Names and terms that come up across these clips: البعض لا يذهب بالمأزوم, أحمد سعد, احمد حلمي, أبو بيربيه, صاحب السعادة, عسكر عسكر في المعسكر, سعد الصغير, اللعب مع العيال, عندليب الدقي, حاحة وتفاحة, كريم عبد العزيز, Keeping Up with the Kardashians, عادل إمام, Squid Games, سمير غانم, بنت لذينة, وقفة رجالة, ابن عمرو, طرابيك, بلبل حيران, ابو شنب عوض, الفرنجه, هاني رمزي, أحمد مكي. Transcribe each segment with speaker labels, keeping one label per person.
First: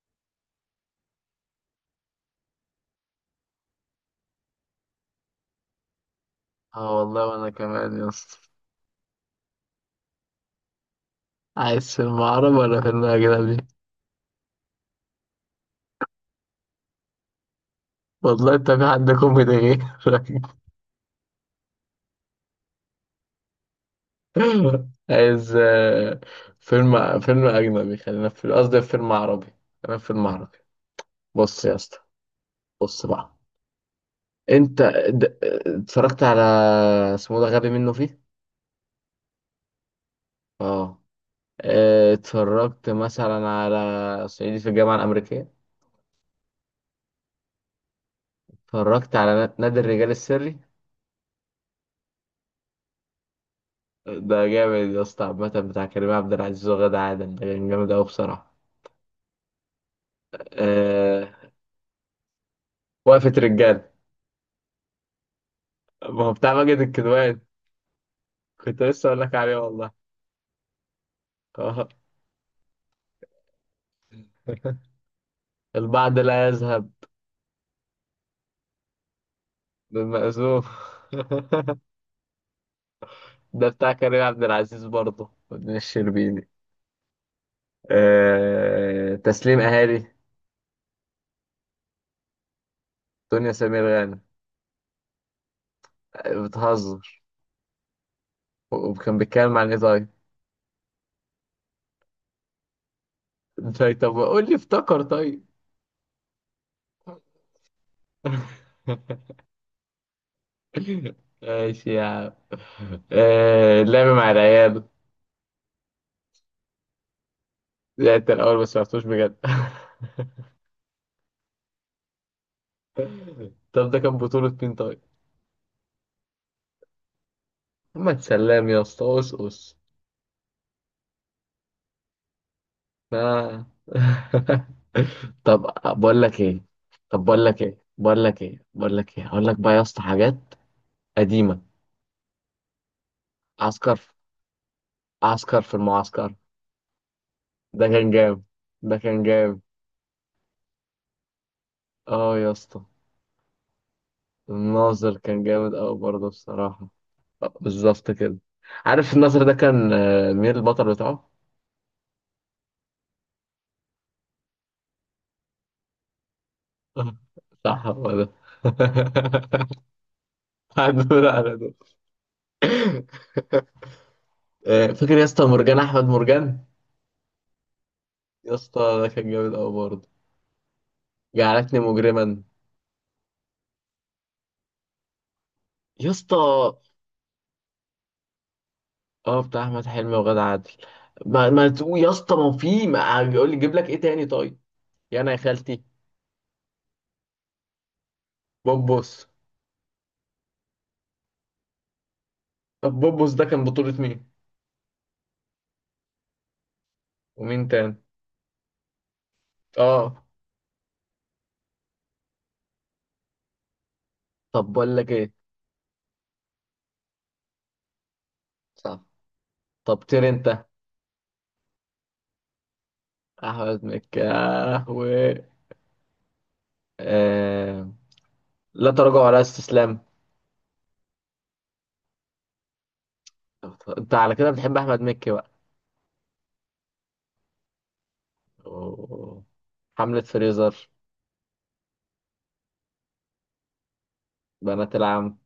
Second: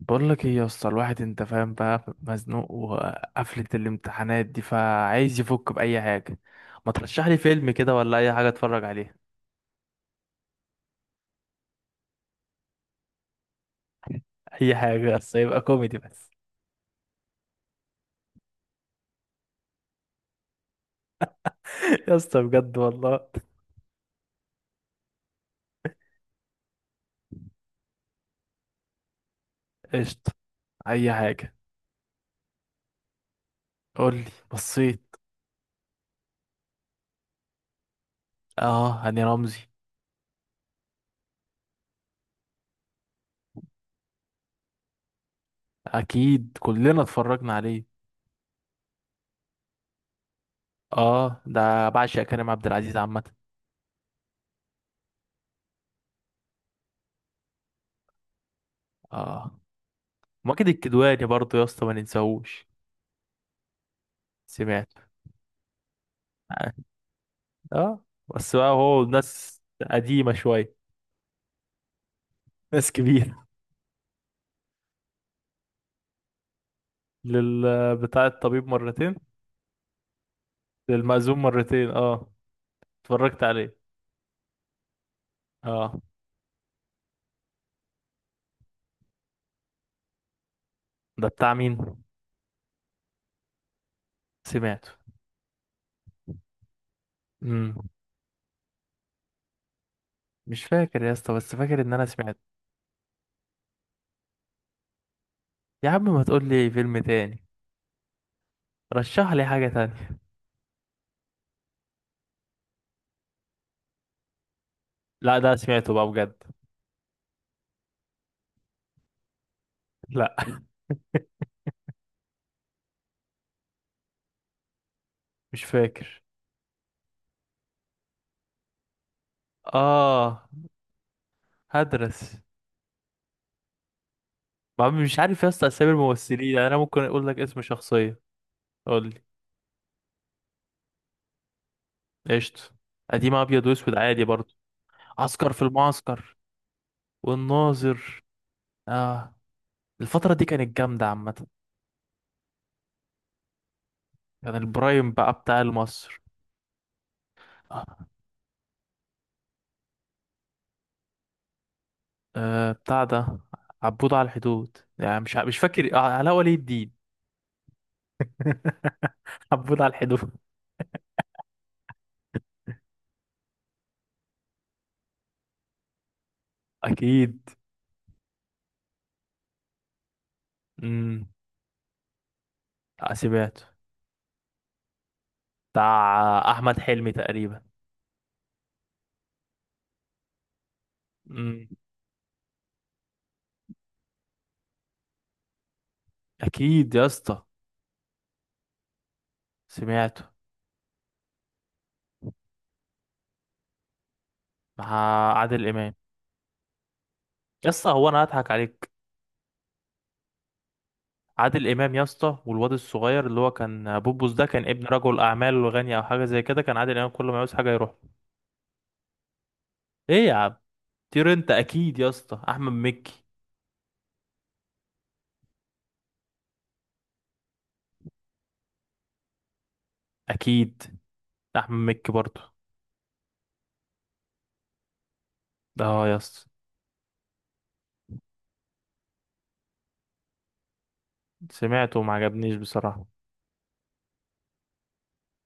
Speaker 1: بقول لك ايه يا اسطى؟ الواحد انت فاهم بقى، مزنوق وقفلة الامتحانات دي، فعايز يفك بأي حاجة. ما
Speaker 2: اه
Speaker 1: ترشح
Speaker 2: والله
Speaker 1: لي
Speaker 2: وانا
Speaker 1: فيلم كده
Speaker 2: كمان يا
Speaker 1: ولا اي
Speaker 2: اسطى.
Speaker 1: حاجة اتفرج عليها.
Speaker 2: عايز فيلم عربي ولا فيلم اجنبي؟
Speaker 1: اي حاجة بس يبقى كوميدي بس.
Speaker 2: والله انت في حد كوميدي غيرك؟
Speaker 1: يا اسطى بجد والله.
Speaker 2: عايز، فيلم فيلم اجنبي خلينا في قصدي في فيلم عربي. خلينا في فيلم
Speaker 1: قشطة،
Speaker 2: عربي.
Speaker 1: اي حاجة.
Speaker 2: بص يا اسطى، بص بقى.
Speaker 1: قول لي،
Speaker 2: انت،
Speaker 1: بصيت.
Speaker 2: د- اتفرجت على، اسمه ده غبي منه فيه.
Speaker 1: اه، هاني رمزي.
Speaker 2: اه. اه، اتفرجت مثلا على صعيدي في الجامعة الأمريكية.
Speaker 1: اكيد كلنا اتفرجنا عليه.
Speaker 2: اتفرجت على نادي الرجال السري.
Speaker 1: اه، ده بعشق كريم عبد العزيز عامة.
Speaker 2: ده جامد يا اسطى، عامة بتاع كريم عبد العزيز وغادة عادل، ده كان جامد أوي بصراحة.
Speaker 1: اه، ماجد الكدواني
Speaker 2: أه...
Speaker 1: برضه يا اسطى، ما ننساهوش.
Speaker 2: وقفة رجالة.
Speaker 1: سمعت.
Speaker 2: ما هو بتاع
Speaker 1: اه.
Speaker 2: ماجد الكدواني.
Speaker 1: آه، بس بقى
Speaker 2: كنت
Speaker 1: هو
Speaker 2: لسه أقول لك عليه
Speaker 1: ناس
Speaker 2: والله.
Speaker 1: قديمة شوية.
Speaker 2: آه.
Speaker 1: ناس كبيرة.
Speaker 2: البعض لا يذهب
Speaker 1: لل بتاع الطبيب مرتين.
Speaker 2: بالمأزوم.
Speaker 1: للمأذون مرتين، اه. اتفرجت
Speaker 2: ده
Speaker 1: عليه.
Speaker 2: بتاع كريم عبد العزيز برضه ودنيا
Speaker 1: اه.
Speaker 2: الشربيني. تسليم أهالي،
Speaker 1: ده بتاع مين؟
Speaker 2: دنيا سمير غانم.
Speaker 1: سمعته.
Speaker 2: بتهزر.
Speaker 1: امم.
Speaker 2: وكان بيتكلم عن إيه طيب؟
Speaker 1: مش فاكر يا اسطى، بس فاكر ان انا سمعته.
Speaker 2: طيب، قول لي افتكر طيب.
Speaker 1: يا عم، ما تقول لي فيلم تاني. رشح لي حاجة تانية.
Speaker 2: ماشي يا عم. اللعب مع العيال.
Speaker 1: لا، ده سمعته بقى بجد.
Speaker 2: لعبت الأول بس معرفتوش بجد.
Speaker 1: لا.
Speaker 2: طب ده كان بطولة مين طيب؟
Speaker 1: مش فاكر.
Speaker 2: محمد سلام يا اسطى، أوس.
Speaker 1: اه. هدرس.
Speaker 2: آه.
Speaker 1: ما عم- مش عارف يا
Speaker 2: طب
Speaker 1: اسطى اسامي
Speaker 2: بقول لك
Speaker 1: الممثلين،
Speaker 2: ايه
Speaker 1: يعني انا ممكن
Speaker 2: طب
Speaker 1: اقول لك
Speaker 2: بقول
Speaker 1: اسم
Speaker 2: لك ايه
Speaker 1: شخصية.
Speaker 2: بقول لك ايه بقول
Speaker 1: قول
Speaker 2: لك
Speaker 1: لي.
Speaker 2: ايه اقول لك بقى يا اسطى حاجات قديمة.
Speaker 1: قشطة. قديم ابيض واسود
Speaker 2: عسكر،
Speaker 1: عادي برضه. عسكر في
Speaker 2: عسكر في المعسكر.
Speaker 1: المعسكر.
Speaker 2: ده كان
Speaker 1: والناظر.
Speaker 2: جامد، ده كان
Speaker 1: اه.
Speaker 2: جامد
Speaker 1: الفترة دي كانت جامدة عامة.
Speaker 2: اه يا اسطى.
Speaker 1: كان البرايم
Speaker 2: الناظر
Speaker 1: بقى
Speaker 2: كان
Speaker 1: بتاع
Speaker 2: جامد قوي
Speaker 1: مصر.
Speaker 2: برضه بصراحة. بالظبط كده. عارف الناظر ده كان، مين البطل بتاعه؟
Speaker 1: أه، بتاع ده عبود على الحدود. يعني مش فاكر. آه، علاء ولي الدين.
Speaker 2: آه، صح، هو ده.
Speaker 1: عبود على الحدود.
Speaker 2: هدول على دول. فاكر يا اسطى مرجان احمد مرجان؟
Speaker 1: أكيد.
Speaker 2: يا اسطى ده كان جامد قوي برضه.
Speaker 1: امم.
Speaker 2: جعلتني مجرما.
Speaker 1: سمعته.
Speaker 2: يا اسطى،
Speaker 1: بتاع أحمد حلمي تقريبا.
Speaker 2: اه بتاع احمد حلمي وغادة عادل. ما,
Speaker 1: امم.
Speaker 2: ما تقول يا اسطى، ما يقول لي جيب لك ايه تاني طيب؟ يا انا يا خالتي.
Speaker 1: أكيد يا اسطى.
Speaker 2: بوبوس.
Speaker 1: سمعته
Speaker 2: طب بوبوس ده كان بطولة مين؟
Speaker 1: مع عادل إمام. يا
Speaker 2: ومين
Speaker 1: اسطى،
Speaker 2: تاني؟
Speaker 1: هو أنا هضحك عليك؟
Speaker 2: اه.
Speaker 1: عادل إمام يا اسطى، والواد الصغير اللي هو كان بوبوس ده، كان
Speaker 2: طب
Speaker 1: ابن
Speaker 2: بقول لك
Speaker 1: رجل
Speaker 2: ايه.
Speaker 1: أعمال وغني أو حاجة زي كده. كان عادل إمام كل ما يعوز حاجة يروح له.
Speaker 2: صح. طب،
Speaker 1: إيه
Speaker 2: طير
Speaker 1: يا عم؟
Speaker 2: انت.
Speaker 1: طير انت، اكيد يا اسطى، احمد مكي.
Speaker 2: احمد مكي، و، آه، لا تراجع ولا استسلام.
Speaker 1: اكيد. احمد مكي برضو.
Speaker 2: انت على كده بتحب احمد مكي بقى؟
Speaker 1: ده اه يا اسطى.
Speaker 2: أوه. حملة فريزر.
Speaker 1: سمعته وما عجبنيش بصراحه.
Speaker 2: بنات العم،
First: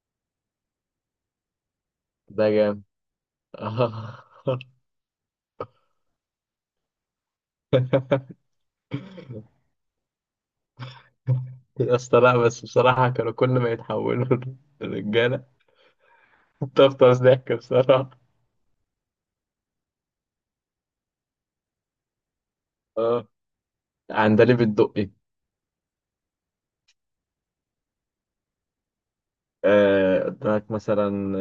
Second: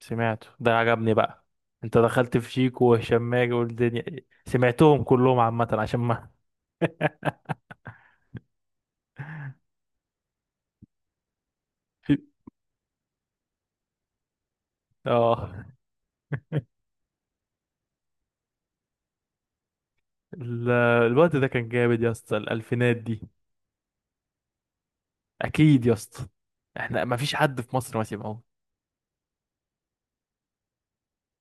Speaker 1: سمعته ده، عجبني بقى. انت دخلت
Speaker 2: ده
Speaker 1: في
Speaker 2: جامد.
Speaker 1: شيكو وهشام ماجد والدنيا.
Speaker 2: آه.
Speaker 1: سمعتهم كلهم عامه عشان ما.
Speaker 2: يا اسطى، لا بس بصراحة كانوا كل ما يتحولوا لرجالة،
Speaker 1: اه.
Speaker 2: تفطس ضحك بصراحة.
Speaker 1: ال- الوقت ده كان جامد يا اسطى، الالفينات دي.
Speaker 2: اه. عندليب الدقي.
Speaker 1: اكيد يا اسطى. احنا ما فيش حد في مصر ما سمعوش.
Speaker 2: قدامك مثلا،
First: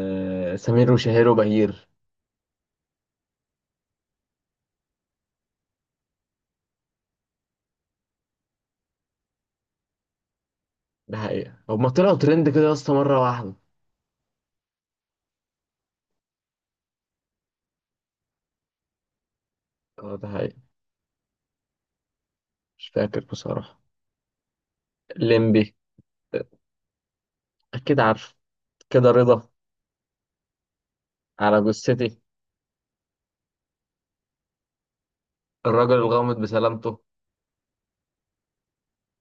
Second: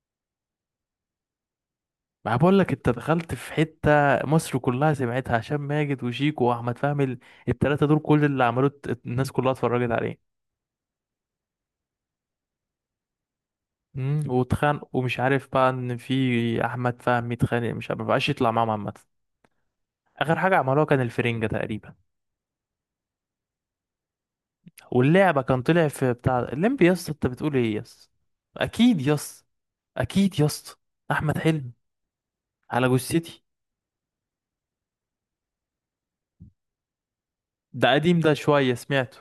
Speaker 2: سمير وشهير وبهير.
Speaker 1: ما بقول لك، انت دخلت في حته مصر كلها سمعتها. هشام ماجد وشيكو واحمد فهمي، الثلاثه دول كل اللي عملوه الناس كلها اتفرجت عليه.
Speaker 2: ده حقيقة هما طلعوا ترند كده يا اسطى مرة واحدة.
Speaker 1: امم. واتخانق ومش عارف بقى، ان في احمد فهمي اتخانق، مش عارف- ما بقاش يطلع معاهم عامه.
Speaker 2: اه، ده
Speaker 1: اخر حاجه
Speaker 2: حقيقة.
Speaker 1: عملوها كان الفرنجه تقريبا.
Speaker 2: مش فاكر بصراحة.
Speaker 1: واللعبه، كان
Speaker 2: الليمبي،
Speaker 1: طلع في بتاع الليمبي. يا اسطى انت بتقول ايه يا
Speaker 2: أكيد
Speaker 1: اسطى؟
Speaker 2: عارف.
Speaker 1: اكيد
Speaker 2: كده
Speaker 1: يا اسطى.
Speaker 2: رضا.
Speaker 1: اكيد يا اسطى. احمد
Speaker 2: على
Speaker 1: حلمي.
Speaker 2: جثتي.
Speaker 1: على جثتي.
Speaker 2: الرجل الغامض بسلامته.
Speaker 1: ده قديم ده شويه، سمعته.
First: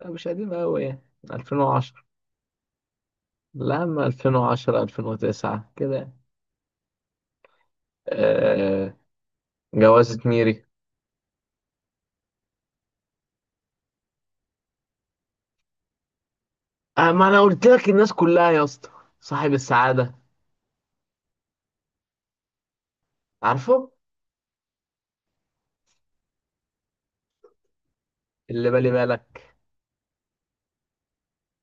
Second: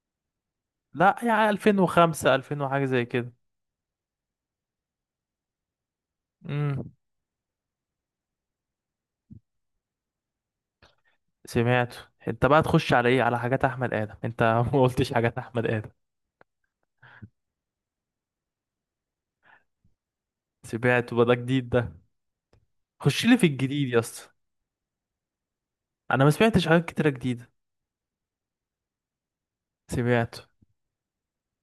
Speaker 2: لا، مش قديمة أوي يعني.
Speaker 1: لا يعني
Speaker 2: 2010.
Speaker 1: 2005، 2000 وحاجه زي كده.
Speaker 2: لا، أما 2010 2009 كده يعني.
Speaker 1: امم.
Speaker 2: آه. جوازة ميري.
Speaker 1: سمعته. انت بقى تخش على ايه، على حاجات احمد ادم انت؟ ما قلتش حاجات احمد ادم.
Speaker 2: آه، ما أنا قلت لك الناس كلها يا اسطى. صاحب السعادة.
Speaker 1: سمعته بقى، ده جديد ده. خش لي في الجديد
Speaker 2: عارفه.
Speaker 1: يا اسطى، انا ما سمعتش حاجات كتيره جديده.
Speaker 2: اللي بالي بالك.
Speaker 1: سمعته.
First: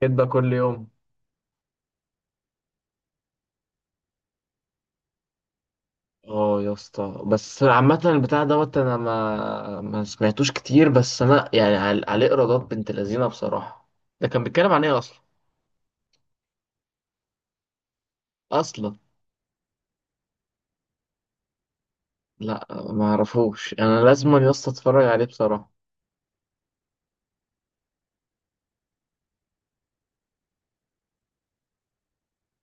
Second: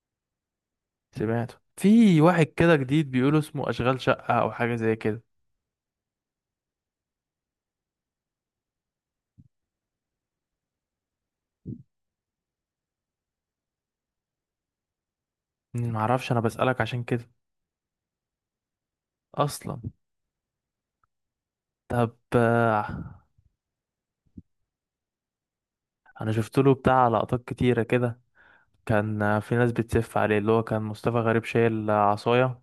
Speaker 2: كدبة كل يوم.
Speaker 1: سمعته. في واحد كده جديد بيقولوا اسمه اشغال شقه او حاجه زي كده.
Speaker 2: اه يا اسطى، بس عامة البتاع دوت أنا ما سمعتوش كتير، بس أنا يعني، عليه إيرادات بنت لذينة بصراحة. ده كان بيتكلم عن إيه أصلا؟
Speaker 1: ما اعرفش، انا بسالك عشان كده.
Speaker 2: أصلا،
Speaker 1: اصلا. طب
Speaker 2: لا،
Speaker 1: آه،
Speaker 2: ما أعرفوش، أنا لازم يا اسطى أتفرج عليه بصراحة.
Speaker 1: انا شفت له بتاع لقطات كتيره كده. كان آه، في ناس بتسف عليه. اللي هو كان مصطفى غريب شايل آه، عصايه،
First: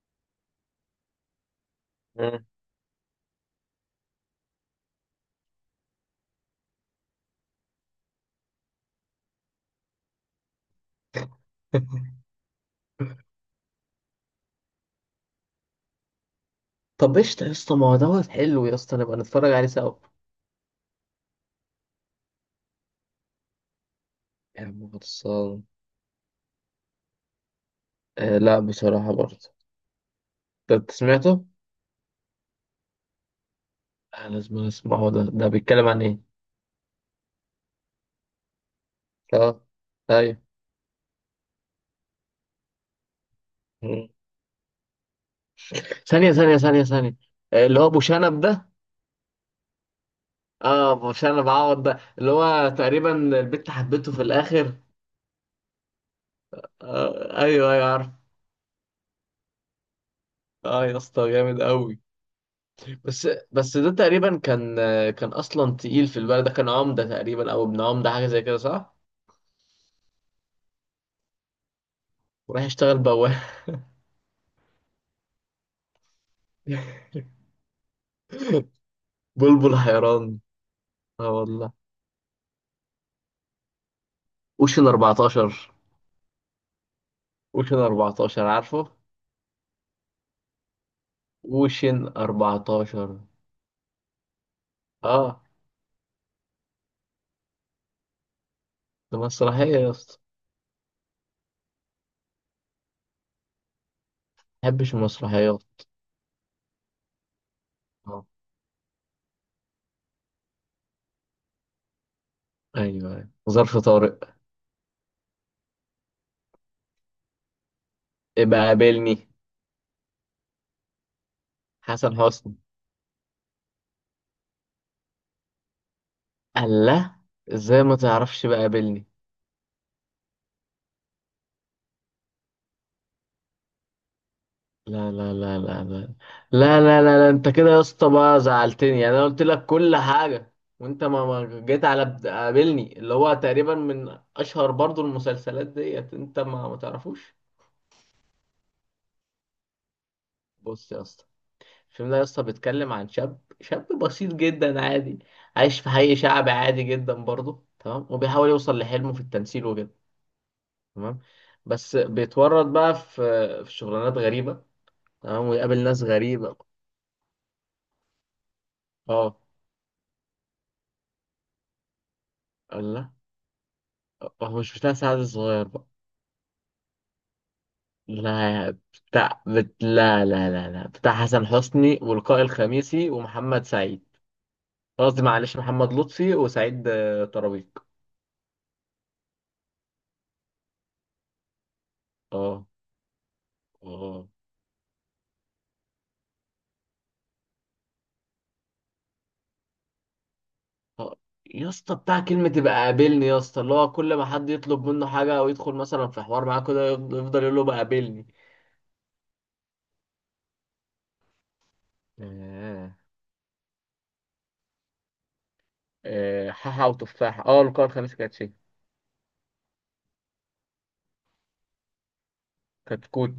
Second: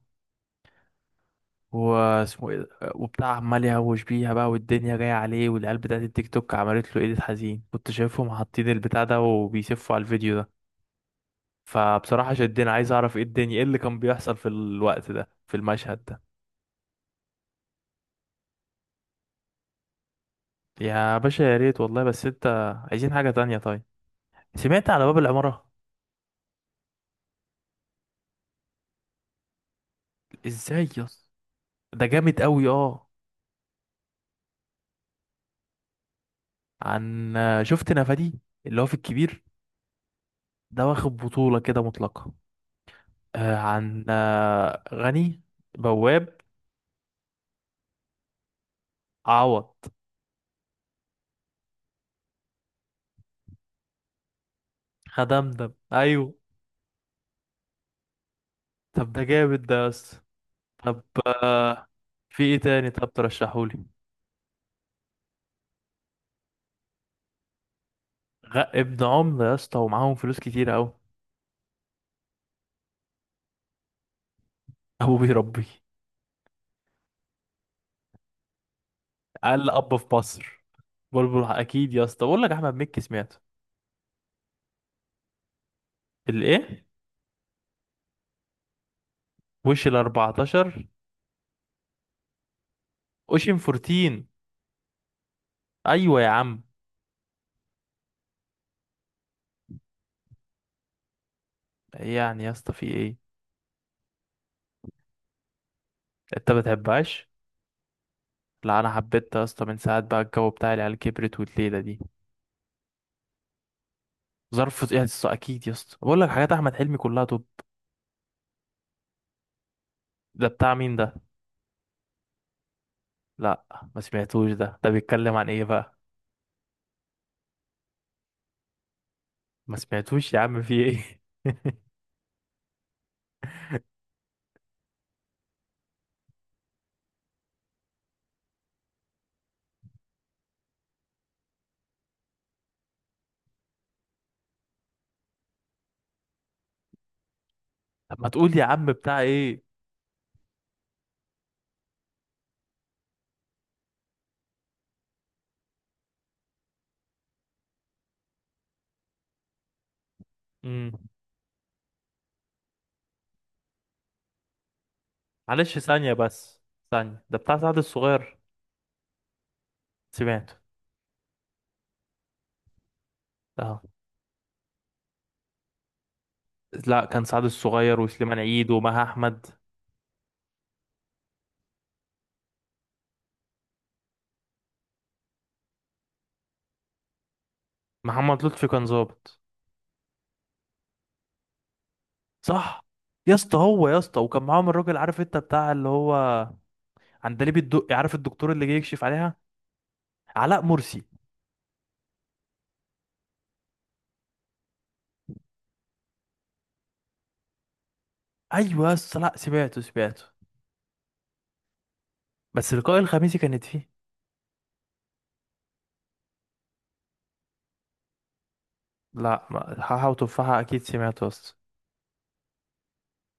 Speaker 2: مم.
Speaker 1: واسمه ايه ده؟ وبتاع عمال يهوش بيها بقى، والدنيا جاية عليه، والعيال بتاعت التيك توك عملت له ايديت حزين. كنت شايفهم حاطين البتاع ده وبيسفوا على الفيديو ده. فبصراحة شدني، عايز اعرف ايه الدنيا، ايه اللي كان بيحصل في الوقت ده في المشهد ده.
Speaker 2: طب قشطة يا اسطى، ما هو دوت حلو يا اسطى، نبقى نتفرج عليه سوا.
Speaker 1: يا باشا، يا ريت والله. بس انت عايزين حاجة تانية طيب.
Speaker 2: يا عم
Speaker 1: سمعت على باب
Speaker 2: خلصان.
Speaker 1: العمارة؟
Speaker 2: آه لا بصراحة برضه. ده
Speaker 1: ازاي
Speaker 2: انت
Speaker 1: يس!
Speaker 2: سمعته؟
Speaker 1: ده جامد قوي، اه.
Speaker 2: آه لازم اسمعه ده، ده بيتكلم عن ايه؟
Speaker 1: عن، شفت نفادي اللي هو في الكبير؟
Speaker 2: اه. طيب.
Speaker 1: ده واخد بطولة كده مطلقة. آه، عن
Speaker 2: مم.
Speaker 1: آه، غني
Speaker 2: ثانية
Speaker 1: بواب.
Speaker 2: ثانية ثانية ثانية. آه اللي هو ابو شنب ده.
Speaker 1: عوض.
Speaker 2: اه، ابو شنب عوض، ده اللي هو تقريبا البت حبته في الاخر.
Speaker 1: هدمدم، ايوه.
Speaker 2: آه، ايوه ايوه عارف.
Speaker 1: طب ده جامد ده يا اسطى.
Speaker 2: اه يا
Speaker 1: طب
Speaker 2: اسطى جامد
Speaker 1: آه،
Speaker 2: قوي.
Speaker 1: في ايه تاني طب
Speaker 2: بس، بس
Speaker 1: ترشحولي؟
Speaker 2: ده تقريبا كان، كان اصلا تقيل في البلد، ده كان عمدة تقريبا او ابن عمدة حاجة زي كده، صح؟
Speaker 1: ابن عمرو يا اسطى، ومعاهم فلوس كتير قوي.
Speaker 2: وراح يشتغل بواب.
Speaker 1: ابو بيربيه. اقل
Speaker 2: بلبل
Speaker 1: اب في
Speaker 2: حيران.
Speaker 1: مصر.
Speaker 2: اه
Speaker 1: بلبل،
Speaker 2: والله.
Speaker 1: اكيد يا اسطى، بقول لك احمد مكي سمعته.
Speaker 2: اوشن 14.
Speaker 1: الايه؟
Speaker 2: اوشن 14 عارفه.
Speaker 1: وش ال 14؟
Speaker 2: اوشن 14.
Speaker 1: اوشن 14.
Speaker 2: اه،
Speaker 1: ايوه يا عم.
Speaker 2: ده مسرحية يا اسطى،
Speaker 1: يعني يا اسطى في ايه؟
Speaker 2: ما بحبش المسرحيات.
Speaker 1: انت ما بتحبهاش؟
Speaker 2: اه
Speaker 1: لا، انا حبيتها يا اسطى من ساعه بقى الجو بتاع العيال كبرت والليله دي.
Speaker 2: ايوه ايوه، ظرف طارق.
Speaker 1: ظرف ايه يا اسطى؟ اكيد يا اسطى، بقول لك حاجات احمد حلمي كلها توب.
Speaker 2: ابقى قابلني.
Speaker 1: ده بتاع مين ده؟
Speaker 2: حسن حسني.
Speaker 1: لا، ما سمعتوش ده. ده بيتكلم عن ايه بقى؟
Speaker 2: الله، ازاي ما تعرفش بقى قابلني؟
Speaker 1: ما سمعتوش يا عم، في ايه؟
Speaker 2: لا لا لا لا لا. لا. انت كده يا اسطى بقى زعلتني، يعني انا قلت لك كل حاجة، وانت ما جيت على، قابلني، اللي هو تقريبا من اشهر برضو المسلسلات ديت، انت ما تعرفوش.
Speaker 1: طب ما تقول يا عم بتاع ايه.
Speaker 2: بص يا اسطى. الفيلم ده يا اسطى بيتكلم عن شاب، شاب بسيط جدا عادي، عايش في حي شعبي عادي جدا برضه، تمام؟ وبيحاول يوصل لحلمه في التمثيل وكده،
Speaker 1: امم.
Speaker 2: تمام؟ بس بيتورط بقى في شغلانات غريبة، تمام،
Speaker 1: معلش
Speaker 2: ويقابل ناس
Speaker 1: ثانية
Speaker 2: غريبة.
Speaker 1: بس. ثانية، ده بتاع سعد الصغير؟
Speaker 2: اه
Speaker 1: سمعته.
Speaker 2: لا،
Speaker 1: اه.
Speaker 2: هو مش بتاع سعد الصغير بقى.
Speaker 1: لا، كان سعد الصغير وسليمان عيد
Speaker 2: لا،
Speaker 1: ومها احمد.
Speaker 2: لا لا لا لا، بتاع حسن حسني ولقاء الخميسي ومحمد سعيد. قصدي معلش، محمد لطفي وسعيد، طرابيك.
Speaker 1: محمد لطفي كان ظابط،
Speaker 2: اه.
Speaker 1: صح؟ يا اسطى، هو يا اسطى
Speaker 2: اه.
Speaker 1: وكان معاهم الراجل، عارف انت بتاع اللي هو عندليب الدقي، عارف الدكتور اللي جاي يكشف عليها؟ علاء مرسي.
Speaker 2: آه، يا اسطى بتاع كلمة يبقى قابلني يا اسطى، اللي هو كل ما حد يطلب منه حاجة أو يدخل مثلا في حوار معاه كده، يفضل يقول له بقى قابلني.
Speaker 1: ايوه يا اسطى، لا سمعته، سمعته. بس
Speaker 2: آه.
Speaker 1: لقاء الخميسي كانت فيه.
Speaker 2: حاحة وتفاحة. اه، القارة الخامسة كانت شيء.
Speaker 1: لا حاحة وتفاحة اكيد سمعته يا اسطى.
Speaker 2: كانت كوت،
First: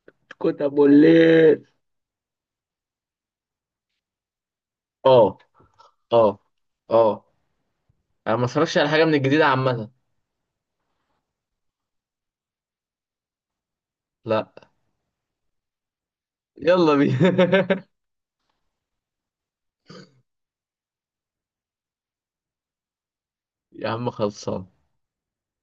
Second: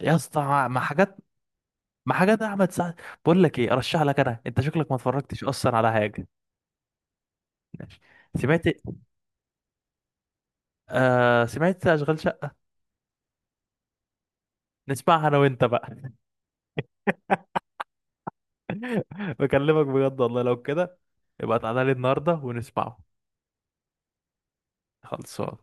Speaker 1: يا اسطى
Speaker 2: كوت
Speaker 1: مع، مع
Speaker 2: أبو
Speaker 1: حاجات،
Speaker 2: الليل.
Speaker 1: مع حاجات احمد سعد. بقول لك ايه، ارشح لك انا، انت شكلك ما
Speaker 2: اه.
Speaker 1: اتفرجتش اصلا على حاجة.
Speaker 2: اه. اه.
Speaker 1: ماشي.
Speaker 2: أنا ما
Speaker 1: سمعت،
Speaker 2: اتفرجش على حاجة من الجديدة عامة.
Speaker 1: آه سمعت اشغال شقة.
Speaker 2: لا.
Speaker 1: نسمعها انا وانت بقى.
Speaker 2: يلا بينا.
Speaker 1: بكلمك بجد والله، لو كده يبقى تعالى لي النهارده ونسمعه.
Speaker 2: يا عم خلصان.
Speaker 1: خلصان.